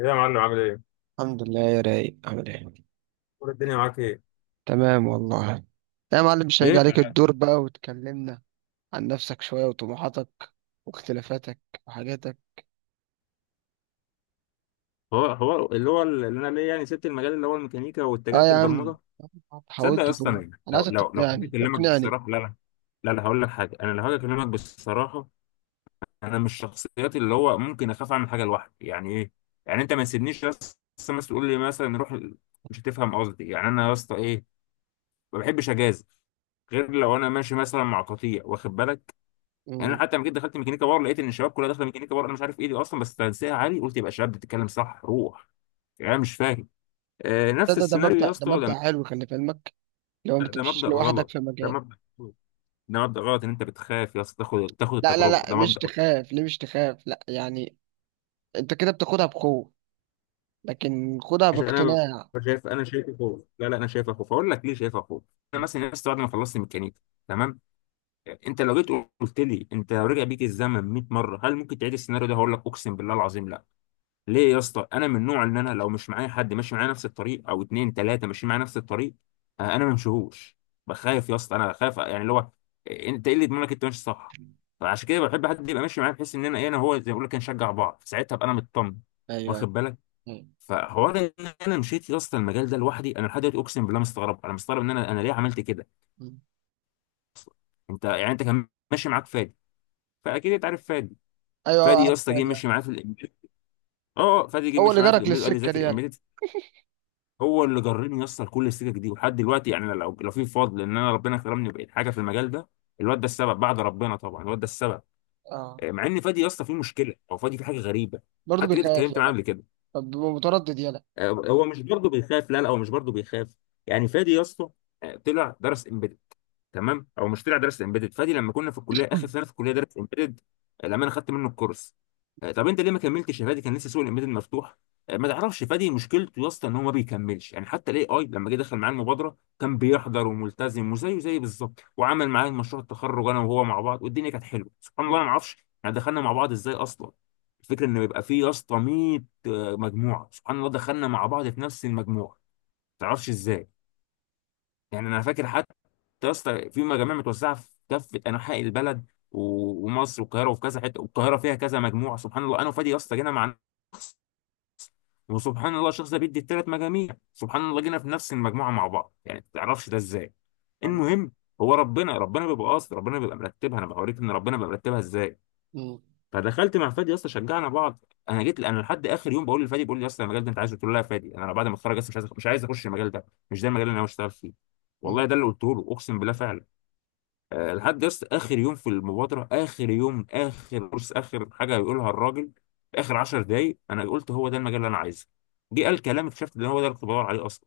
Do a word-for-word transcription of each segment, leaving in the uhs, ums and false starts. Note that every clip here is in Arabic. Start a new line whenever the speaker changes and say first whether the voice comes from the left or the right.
left: ايه يا معلم عامل ايه؟
right: الحمد لله يا رايق، عامل ايه؟
left: اخبار الدنيا معاك ايه؟
right: تمام والله. لا يا معلم، مش هيجي
left: ايه
right: عليك
left: بقى؟
right: الدور بقى وتكلمنا عن نفسك شوية، وطموحاتك، واختلافاتك، وحاجاتك.
left: هو هو اللي هو اللي انا ليه يعني سبت المجال اللي هو الميكانيكا
right: اه
left: واتجهت
right: يا عم،
left: للبرمجه. تصدق يا
right: حاولت
left: اسطى
right: تقول.
left: انا
right: انا
left: لو
right: عايزك
left: لو لو حبيت
right: تقنعني،
left: اكلمك
right: اقنعني.
left: بصراحه، لا لا. لا لا هقول لك حاجه، انا لو هاجي اكلمك بصراحه، انا من الشخصيات اللي هو ممكن اخاف اعمل حاجه لوحدي، يعني ايه؟ يعني انت ما تسيبنيش يا اسطى، مثلا تقول لي مثلا روح ال- مش هتفهم قصدي، يعني انا يا اسطى ايه، ما بحبش اجازف غير لو انا ماشي مثلا مع قطيع، واخد بالك؟ يعني انا
right: مم.
left: حتى لما جيت دخلت ميكانيكا باور لقيت ان الشباب كلها داخله ميكانيكا باور، انا مش عارف ايه دي اصلا بس تنسيقها عالي، قلت يبقى الشباب بتتكلم صح، روح. يعني أنا مش فاهم. آه
right: ده
left: نفس
right: ده ده
left: السيناريو
right: مبدأ،
left: يا
right: ده
left: اسطى لما-
right: مبدأ حلو، خلي في علمك، لو ما
left: ده
right: تمشيش
left: مبدأ
right: لوحدك
left: غلط،
right: في
left: ده
right: مجال.
left: مبدأ غلط. ده مبدأ غلط ان انت بتخاف يا اسطى تاخد تاخد
right: لا لا
left: التجربه،
right: لا
left: ده
right: مش
left: مبدأ غلط.
right: تخاف، ليه مش تخاف؟ لا يعني انت كده بتاخدها بخوف، لكن خدها
left: عشان انا، ب-
right: باقتناع.
left: شايف، انا شايفه خوف، لا لا، انا شايفه خوف، اقول لك ليه شايفه خوف. انا مثلا يا اسطى بعد ما خلصت ميكانيكا، تمام، انت لو جيت قلت لي انت لو رجع بيك الزمن مئة مره هل ممكن تعيد السيناريو ده، هقول لك اقسم بالله العظيم لا. ليه يا اسطى؟ انا من النوع اللي انا لو مش معايا حد ماشي معايا نفس الطريق او اتنين تلاته ماشيين معايا نفس الطريق، آه، انا ما بمشيهوش. بخاف يا اسطى، انا خايف يعني اللي هو إيه، انت ايه اللي يضمنك انت ماشي صح؟ فعشان كده بحب حد يبقى ماشي معايا، بحيث ان انا ايه، انا هو زي ما بقول لك نشجع بعض، ساعتها ابقى انا مطمن،
right: ايوه، ايوه.
left: واخد بالك؟ فحوار ان انا مشيت يا اسطى المجال ده لوحدي، انا لحد دلوقتي اقسم بالله مستغرب، انا مستغرب ان انا انا ليه عملت كده
right: مم.
left: أصلاً. انت يعني انت كان ماشي معاك فادي، فاكيد انت عارف فادي.
right: ايوه
left: فادي يا
right: عارف،
left: اسطى جه
right: عارف.
left: مشي معايا في الامبيد، اه فادي جه
right: هو
left: مشي
right: اللي
left: معايا في
right: جرك
left: الامبيد قال لي
right: للسكة دي،
left: ذاكر
right: يلا.
left: امبيد. هو اللي جرني يسطر كل السكك دي، ولحد دلوقتي يعني أنا لو لو في فضل ان انا ربنا كرمني وبقيت حاجه في المجال ده، الواد ده السبب بعد ربنا طبعا، الواد ده السبب.
right: اه،
left: آه، مع ان فادي يا اسطى فيه مشكله، او فادي فيه حاجه غريبه،
right: برضه
left: حتى جيت
right: بيخاف،
left: اتكلمت معاه
right: يلا.
left: قبل كده.
right: طب بيبقى متردد، يلا.
left: آه، هو مش برضه بيخاف، لا لا هو مش برضه بيخاف. يعني فادي يا اسطى، آه، طلع درس، تمام، او مشتري على درس امبيدد. فادي لما كنا في الكليه اخر سنه في الكليه درس امبيدد، لما انا خدت منه الكورس، آه، طب انت ليه ما كملتش يا فادي؟ كان لسه سوق الامبيدد مفتوح. آه، ما تعرفش فادي مشكلته يا اسطى ان هو ما بيكملش، يعني حتى الاي اي لما جه دخل معاه المبادره كان بيحضر وملتزم وزيه زي بالظبط، وعمل معايا مشروع التخرج انا وهو مع بعض، والدنيا كانت حلوه سبحان الله.
right: مم.
left: أنا ما اعرفش احنا دخلنا مع بعض ازاي اصلا. الفكره ان يبقى فيه يا اسطى مئة، آه، مجموعه. سبحان الله دخلنا مع بعض في نفس المجموعه، ما تعرفش ازاي. يعني انا فاكر يا اسطى في مجاميع متوزعه في كافه انحاء البلد و- ومصر والقاهره، وفي كذا حته، والقاهره فيها كذا مجموعه، سبحان الله انا وفادي يا اسطى جينا مع شخص، وسبحان الله الشخص ده بيدي الثلاث مجاميع، سبحان الله جينا في نفس المجموعه مع بعض، يعني ما تعرفش ده ازاي.
right: الله.
left: المهم، هو ربنا ربنا بيبقى قاصد، ربنا بيبقى مرتبها، انا بوريك ان ربنا بيبقى مرتبها ازاي.
right: مم.
left: فدخلت مع فادي يا اسطى شجعنا بعض، انا جيت انا لحد اخر يوم بقول لفادي بيقول لي يا اسطى المجال ده انت عايزه؟ قلت له لا يا فادي انا بعد ما اتخرج اصلا مش عايز مش عايز اخش المجال ده، مش ده المجال اللي انا ناوي اشتغل فيه، والله
right: مم.
left: ده اللي قلته له اقسم بالله فعلا. آه، لحد يس اخر يوم في المبادره، اخر يوم اخر كورس اخر حاجه هيقولها الراجل، في اخر عشر دقايق انا قلت هو ده المجال اللي انا عايزه. جه قال كلام اكتشفت ان هو ده اللي كنت بدور عليه اصلا.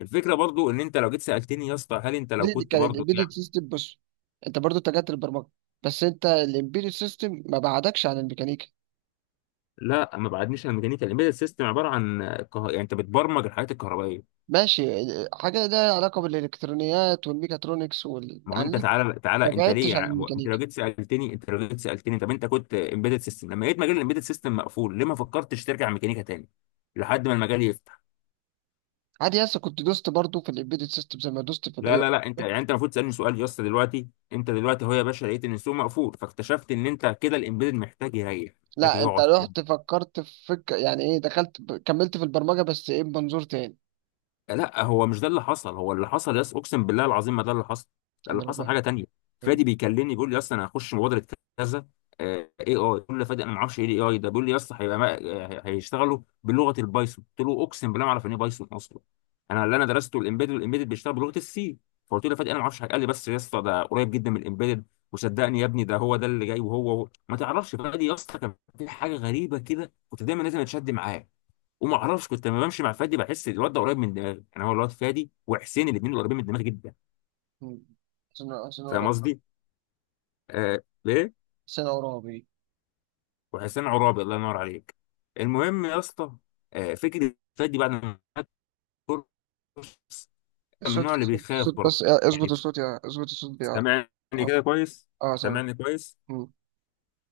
left: الفكره برضو ان انت لو جيت سالتني يا اسطى هل انت لو
right: دي دي
left: كنت
right: كان
left: برضو
right: الامبيدد
left: يعني،
right: سيستم. بص، انت برضو اتجهت للبرمجه، بس انت الامبيدد سيستم ما بعدكش عن الميكانيكا.
left: لا ما بعدنيش عن الميكانيكا، الامبيدد سيستم عباره عن كه... يعني انت بتبرمج الحاجات الكهربائيه.
right: ماشي، ال- حاجه ده علاقه بالالكترونيات والميكاترونكس وال...
left: ما هو
right: يعني
left: انت
right: ليك.
left: تعالى
right: ما
left: تعالى انت ليه
right: بعدتش عن
left: يعني، هو انت
right: الميكانيكا.
left: لو جيت سالتني، انت لو جيت سالتني طب انت كنت امبيدد سيستم، لما لقيت مجال الامبيدد سيستم مقفول ليه ما فكرتش ترجع ميكانيكا تاني لحد ما المجال يفتح؟
right: عادي يس، كنت دوست برضو في الامبيدد سيستم زي ما دوست في
left: لا
right: الاي.
left: لا لا انت يعني انت المفروض تسالني سؤال يا اسطى دلوقتي، انت دلوقتي اهو يا باشا لقيت ان السوق مقفول، فاكتشفت ان انت كده الامبيدد محتاج يريح، محتاج
right: لا، انت
left: يقعد.
right: رحت فكرت في فك... يعني ايه، دخلت ب... كملت في البرمجه، بس ايه، بمنظور تاني.
left: لا هو مش ده اللي حصل، هو اللي حصل يس اقسم بالله العظيم ما ده اللي حصل، ده اللي
right: اما انا
left: حصل
right: بقى
left: حاجه تانية.
right: ايه.
left: فادي بيكلمني بيقول لي يا اسطى انا هخش مبادره كذا اي اي، بقول له فادي انا ما اعرفش ايه اي اي ده، بيقول لي يا اسطى هيبقى ما- آه، هيشتغلوا بلغه البايثون، قلت له اقسم بالله ما اعرف يعني ايه بايثون اصلا، انا اللي انا درسته الامبيدد، والامبيدد بيشتغل بلغه السي. فقلت له يا فادي انا ما اعرفش، قال لي بس يا اسطى ده قريب جدا من الامبيدد، وصدقني يا ابني ده هو ده اللي جاي. وهو هو ما تعرفش فادي يا اسطى كان في حاجه غريبه كده، كنت دايما لازم اتشد معاه، وما اعرفش كنت لما بمشي مع فادي بحس الواد ده قريب من دماغي، يعني هو الواد فادي وحسين الاثنين قريبين من دماغي جدا.
right: مم. عشان عشان اقرا.
left: فاهم قصدي؟ آه ليه؟
right: عشان اقرا.
left: وحسين عرابي الله ينور عليك. المهم يا اسطى، آه فكره فادي بعد ما خد كورس، من
right: صوت
left: النوع اللي
right: صوت
left: بيخاف
right: صوت،
left: برضه،
right: بس
left: يعني،
right: اظبط الصوت يا، اظبط الصوت يا.
left: سامعني
right: اه.
left: كده كويس؟
right: آه، سامع.
left: سامعني كويس؟
right: مم.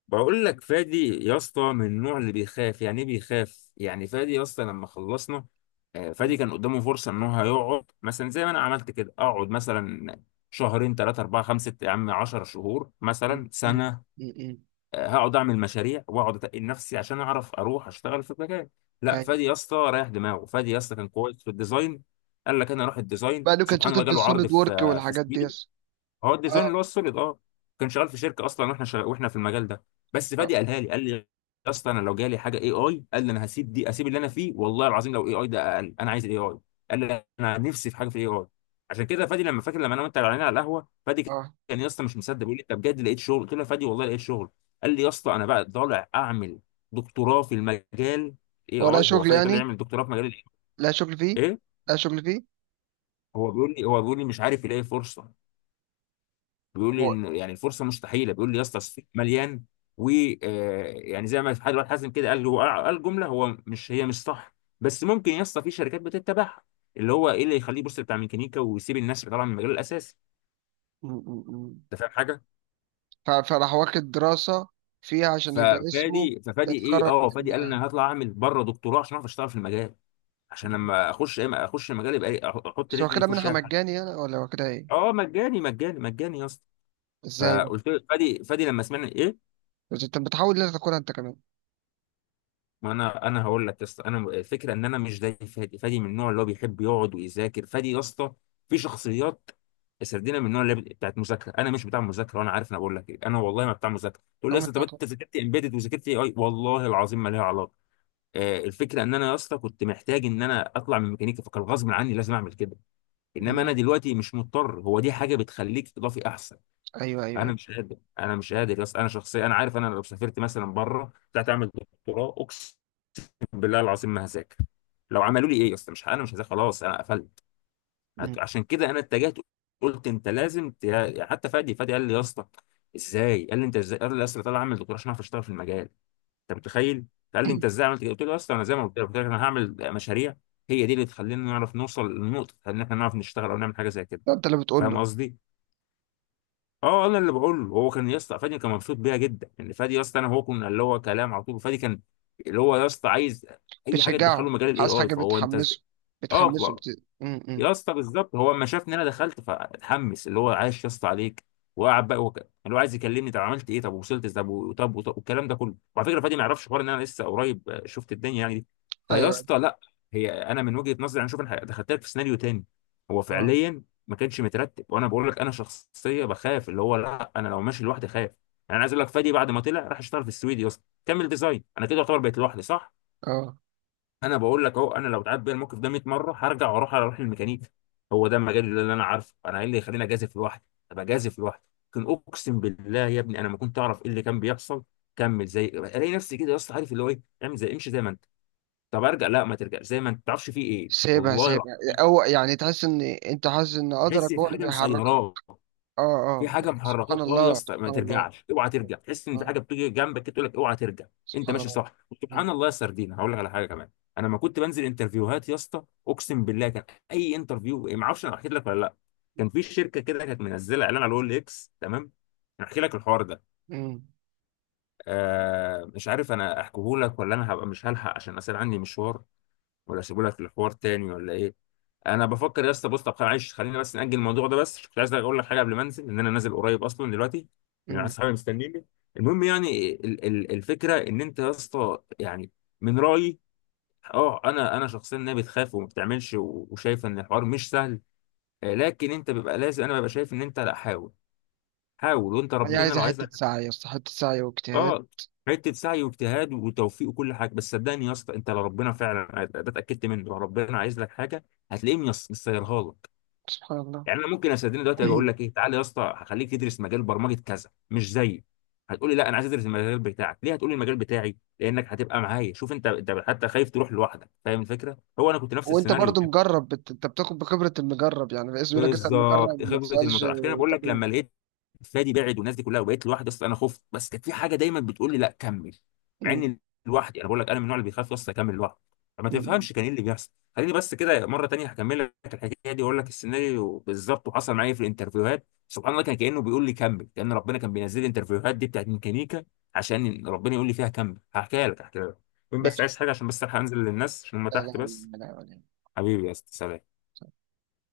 left: بقول لك فادي يا اسطى من النوع اللي بيخاف، يعني ايه بيخاف؟ يعني فادي يا اسطى لما خلصنا، آه، فادي
right: مم.
left: كان قدامه فرصه ان هو هيقعد مثلا زي ما انا عملت كده، اقعد مثلا شهرين ثلاثه اربعه خمسه يا عم عشر شهور
right: مم.
left: مثلا
right: مم.
left: سنه،
right: مم.
left: آه، هقعد اعمل مشاريع واقعد اتقل نفسي عشان اعرف اروح اشتغل في مكان. لا
right: اي.
left: فادي يا اسطى رايح دماغه، فادي يا اسطى كان كويس في الديزاين، قال لك انا اروح الديزاين،
right: بعده كان
left: سبحان
right: شاطر
left: الله
right: في
left: جاله عرض
right: السوليد
left: في،
right: وورك
left: آه، في،
right: والحاجات دي، يس.
left: هو الديزاين
right: اه.
left: اللي هو السوليد، اه، كان شغال في شركه اصلا، واحنا شغال واحنا في المجال ده. بس
right: اه.
left: فادي قالها لي، قال لي يا اسطى انا لو جالي حاجه اي اي، قال لي انا هسيب دي، اسيب اللي انا فيه والله العظيم، لو اي اي ده اقل انا عايز الاي اي، قال لي انا نفسي في حاجه في الاي اي. عشان كده فادي لما فاكر لما انا وانت قاعدين على القهوه، فادي
right: اه.
left: كان يا اسطى مش مصدق، بيقول لي انت بجد لقيت شغل؟ قلت له يا فادي والله لقيت شغل. قال لي يا اسطى انا بقى طالع اعمل دكتوراه في المجال، اي
right: هو لا
left: اي. هو
right: شغل
left: فادي طالع
right: يعني،
left: يعمل دكتوراه في مجال ال
right: لا شغل فيه،
left: إيه آي. ايه،
right: لا شغل فيه
left: هو بيقول لي، هو بيقول لي مش عارف يلاقي فرصه، بيقول لي
right: هو.
left: إن يعني الفرصه مستحيله، بيقول لي يا اسطى السوق مليان و آه، يعني زي ما حد واحد حازم كده قال، هو قال جمله هو مش هي مش صح، بس ممكن يا اسطى في شركات بتتبعها اللي هو ايه اللي يخليه يبص بتاع ميكانيكا ويسيب الناس اللي طالعه من المجال الاساسي.
right: مم. مم. مم.
left: انت فاهم حاجه؟
right: ف- فراح واخد دراسة فيها عشان يبقى اسمه
left: ففادي ففادي ايه،
right: متخرج
left: اه فادي قال
right: منها.
left: انا هطلع اعمل بره دكتوراه عشان اعرف اشتغل في المجال، عشان
right: مم.
left: لما اخش ايه اخش المجال يبقى ايه، أح- احط
right: بس هو
left: رجلي
right: كده
left: في وش
right: منحة
left: اي حاجه.
right: مجاني يعني، ولا هو كده ايه؟
left: اه مجاني مجاني مجاني يا اسطى.
right: ازاي بقى؟
left: فقلت له فادي، فادي لما سمعني ايه،
right: بس انت بتحاول ليه تاكلها انت كمان؟
left: ما انا انا هقول لك يا اسطى، انا الفكره ان انا مش زي فادي، فادي من النوع اللي هو بيحب يقعد ويذاكر. فادي يا اسطى في شخصيات سردينا من النوع اللي بت- بتاعت مذاكره، انا مش بتاع مذاكره وانا عارف، انا بقول لك ايه، انا والله ما بتاع مذاكره. تقول لي يا
right: هم
left: اسطى
right: انت
left: طب انت
right: هتاكل.
left: ذاكرت امبيدد وذاكرت اي اي؟ والله العظيم ما ليها علاقه. آه الفكره ان انا يا اسطى كنت محتاج ان انا اطلع من ميكانيكا، فكان غصب عني لازم اعمل كده، انما انا
right: مم.
left: دلوقتي مش مضطر، هو دي حاجه بتخليك اضافي احسن.
right: ايوه، ايوه،
left: انا
right: ايوه.
left: مش قادر انا مش قادر يا اسطى، انا شخصيا انا عارف انا لو سافرت مثلا بره طلعت اعمل دكتوراه اقسم بالله العظيم ما هذاكر، لو عملوا لي ايه يا اسطى، مش انا مش هذاكر خلاص، انا قفلت. عت-
right: مم.
left: عشان كده انا اتجهت، قلت انت لازم ت- حتى فادي، فادي قال لي يا اسطى ازاي؟ قال لي انت ازاي؟ قال لي يا اسطى طالع اعمل دكتوراه عشان اعرف اشتغل في المجال، انت متخيل؟ قال لي انت ازاي عملت كده؟ قلت له يا اسطى انا زي ما قلت لك، قلت لك انا هعمل مشاريع، هي دي اللي تخلينا نعرف نوصل للنقطه ان احنا نعرف نشتغل او نعمل حاجه زي كده،
right: ده انت اللي بتقول
left: فاهم
right: له.
left: قصدي؟ اه انا اللي بقول له. هو كان يا اسطى فادي كان مبسوط بيها جدا، ان فادي يا اسطى انا هو كنا اللي هو كلام على طول، فادي كان اللي هو يا اسطى عايز اي حاجه
right: بتشجعه،
left: تدخله مجال الاي
right: عايز
left: اي،
right: حاجة
left: فهو انت،
right: بتحمسه،
left: اه،
right: بتحمسه،
left: ف-
right: بت... م -م.
left: يا اسطى بالظبط هو اما شافني انا دخلت فاتحمس، اللي هو عايش يا اسطى عليك، وقعد بقى وك... اللي هو عايز يكلمني. طب عملت ايه؟ طب وصلت ازاي؟ طب طب طب وط- والكلام ده كله. وعلى فكره فادي ما يعرفش حوار ان انا لسه قريب، آه، شفت الدنيا يعني دي. فيا
right: ايوه.
left: اسطى لا، هي انا من وجهه نظري انا شوف انا دخلت لك في سيناريو تاني. هو
right: اه.
left: فعليا ما كانش مترتب، وانا بقول لك انا شخصيه بخاف، اللي هو لا انا لو ماشي لوحدي خايف يعني. انا عايز اقول لك فادي بعد ما طلع راح اشتغل في السويد، يا اسطى كمل ديزاين، انا كده يعتبر بقيت لوحدي صح.
right: اه.
left: انا بقول لك اهو، انا لو اتعاد بيا الموقف ده مية مره هرجع واروح، اروح للميكانيكي، هو ده المجال اللي انا عارفه. انا ايه اللي يخليني اجازف لوحدي؟ ابقى جازف لوحدي. لكن اقسم بالله يا ابني انا ما كنت اعرف ايه اللي كان بيحصل. كمل، زي الاقي نفسي كده، يا اسطى عارف اللي هو ايه، اعمل زي امشي زي ما انت. طب ارجع، لا ما ترجع زي ما انت، ما تعرفش فيه ايه،
right: سيبها،
left: والله
right: سيبها.
left: العظيم.
right: او يعني تحس ان انت حاسس ان قدرك
left: تحس
right: هو
left: في
right: اللي
left: حاجه
right: بيحركك.
left: مسيراك،
right: اه،
left: في
right: اه.
left: حاجه
right: سبحان
left: محركاك. اه يا
right: الله،
left: اسطى ما
right: سبحان الله.
left: ترجعش، اوعى ترجع، تحس ان في
right: اه.
left: حاجه بتيجي جنبك كده تقول لك اوعى ترجع. انت
right: سبحان
left: ماشي
right: الله.
left: صح.
right: م-.
left: سبحان الله يا سردينه، هقول لك على حاجه كمان. انا لما كنت بنزل انترفيوهات يا اسطى اقسم بالله كان اي انترفيو، ما اعرفش انا حكيت لك ولا لا، كان في شركه كده كانت منزله اعلان على الاول اكس، تمام؟ انا احكي لك الحوار ده،
right: م-.
left: آه، مش عارف انا احكيه لك ولا انا هبقى مش هلحق عشان اصل عندي مشوار، ولا اسيبهولك للحوار تاني ولا ايه؟ انا بفكر يا اسطى، بص طب معلش خلينا بس نأجل الموضوع ده، بس كنت عايز اقول لك حاجه قبل ما انزل، ان انا نازل قريب اصلا دلوقتي، يعني عايز
right: م.
left: صحابي مستنيني. المهم، يعني ال ال الفكره ان انت يا اسطى، يعني من رايي، اه انا انا شخصيا، إن هي بتخاف وما بتعملش، و- وشايف ان الحوار مش سهل، آه، لكن انت بيبقى لازم، انا ببقى شايف ان انت لا حاول، حاول وانت
right: هي
left: ربنا
right: عايزة
left: لو عايز.
right: حتة سعي يا اسطى، حتة سعي واجتهاد.
left: اه حته سعي واجتهاد وتوفيق وكل حاجه، بس صدقني يا اسطى انت لو ربنا فعلا، ده اتاكدت منه، لو ربنا عايز لك حاجه هتلاقيه، ميس- مسيرها لك.
right: سبحان الله.
left: يعني انا ممكن استدين دلوقتي أجي اقول لك ايه، تعالى يا اسطى هخليك تدرس مجال برمجه كذا مش زيي، هتقول لي لا انا عايز ادرس المجال بتاعك، ليه؟ هتقول لي المجال بتاعي لانك هتبقى معايا. شوف انت، انت حتى خايف تروح لوحدك، فاهم الفكره؟ هو انا كنت نفس
right: وانت
left: السيناريو
right: برضو مجرب، بت... انت بتاخد بخبرة المجرب، يعني باسم يقول لك اسأل مجرب
left: بالظبط،
right: ما
left: خبره
right: تسألش.
left: المطار، عشان كده انا بقول لك
right: طبيب.
left: لما لقيت فادي بعد، والناس دي كلها، وبقيت لوحدي اصلا انا خفت، بس كانت في حاجه دايما بتقول لي لا كمل. مع
right: م-.
left: اني لوحدي، انا بقول لك انا من النوع اللي بيخاف اصلا اكمل لوحدي، فما
right: م-. م.
left: تفهمش كان ايه اللي بيحصل. خليني بس كده مره تانية هكمل لك الحكايه دي، واقول لك السيناريو بالظبط، وحصل معايا في الانترفيوهات سبحان الله، كان كانه بيقول لي كمل، كان ربنا كان بينزل لي الانترفيوهات دي بتاعت ميكانيكا عشان ربنا يقول لي فيها كمل. هحكيها لك، هحكيها لك. المهم بس
right: ماشي.
left: عايز حاجه، عشان بس الحق انزل للناس عشان هم
right: لا
left: تحت بس.
right: لا لا لا
left: حبيبي يا أستاذ، سلام.
right: لا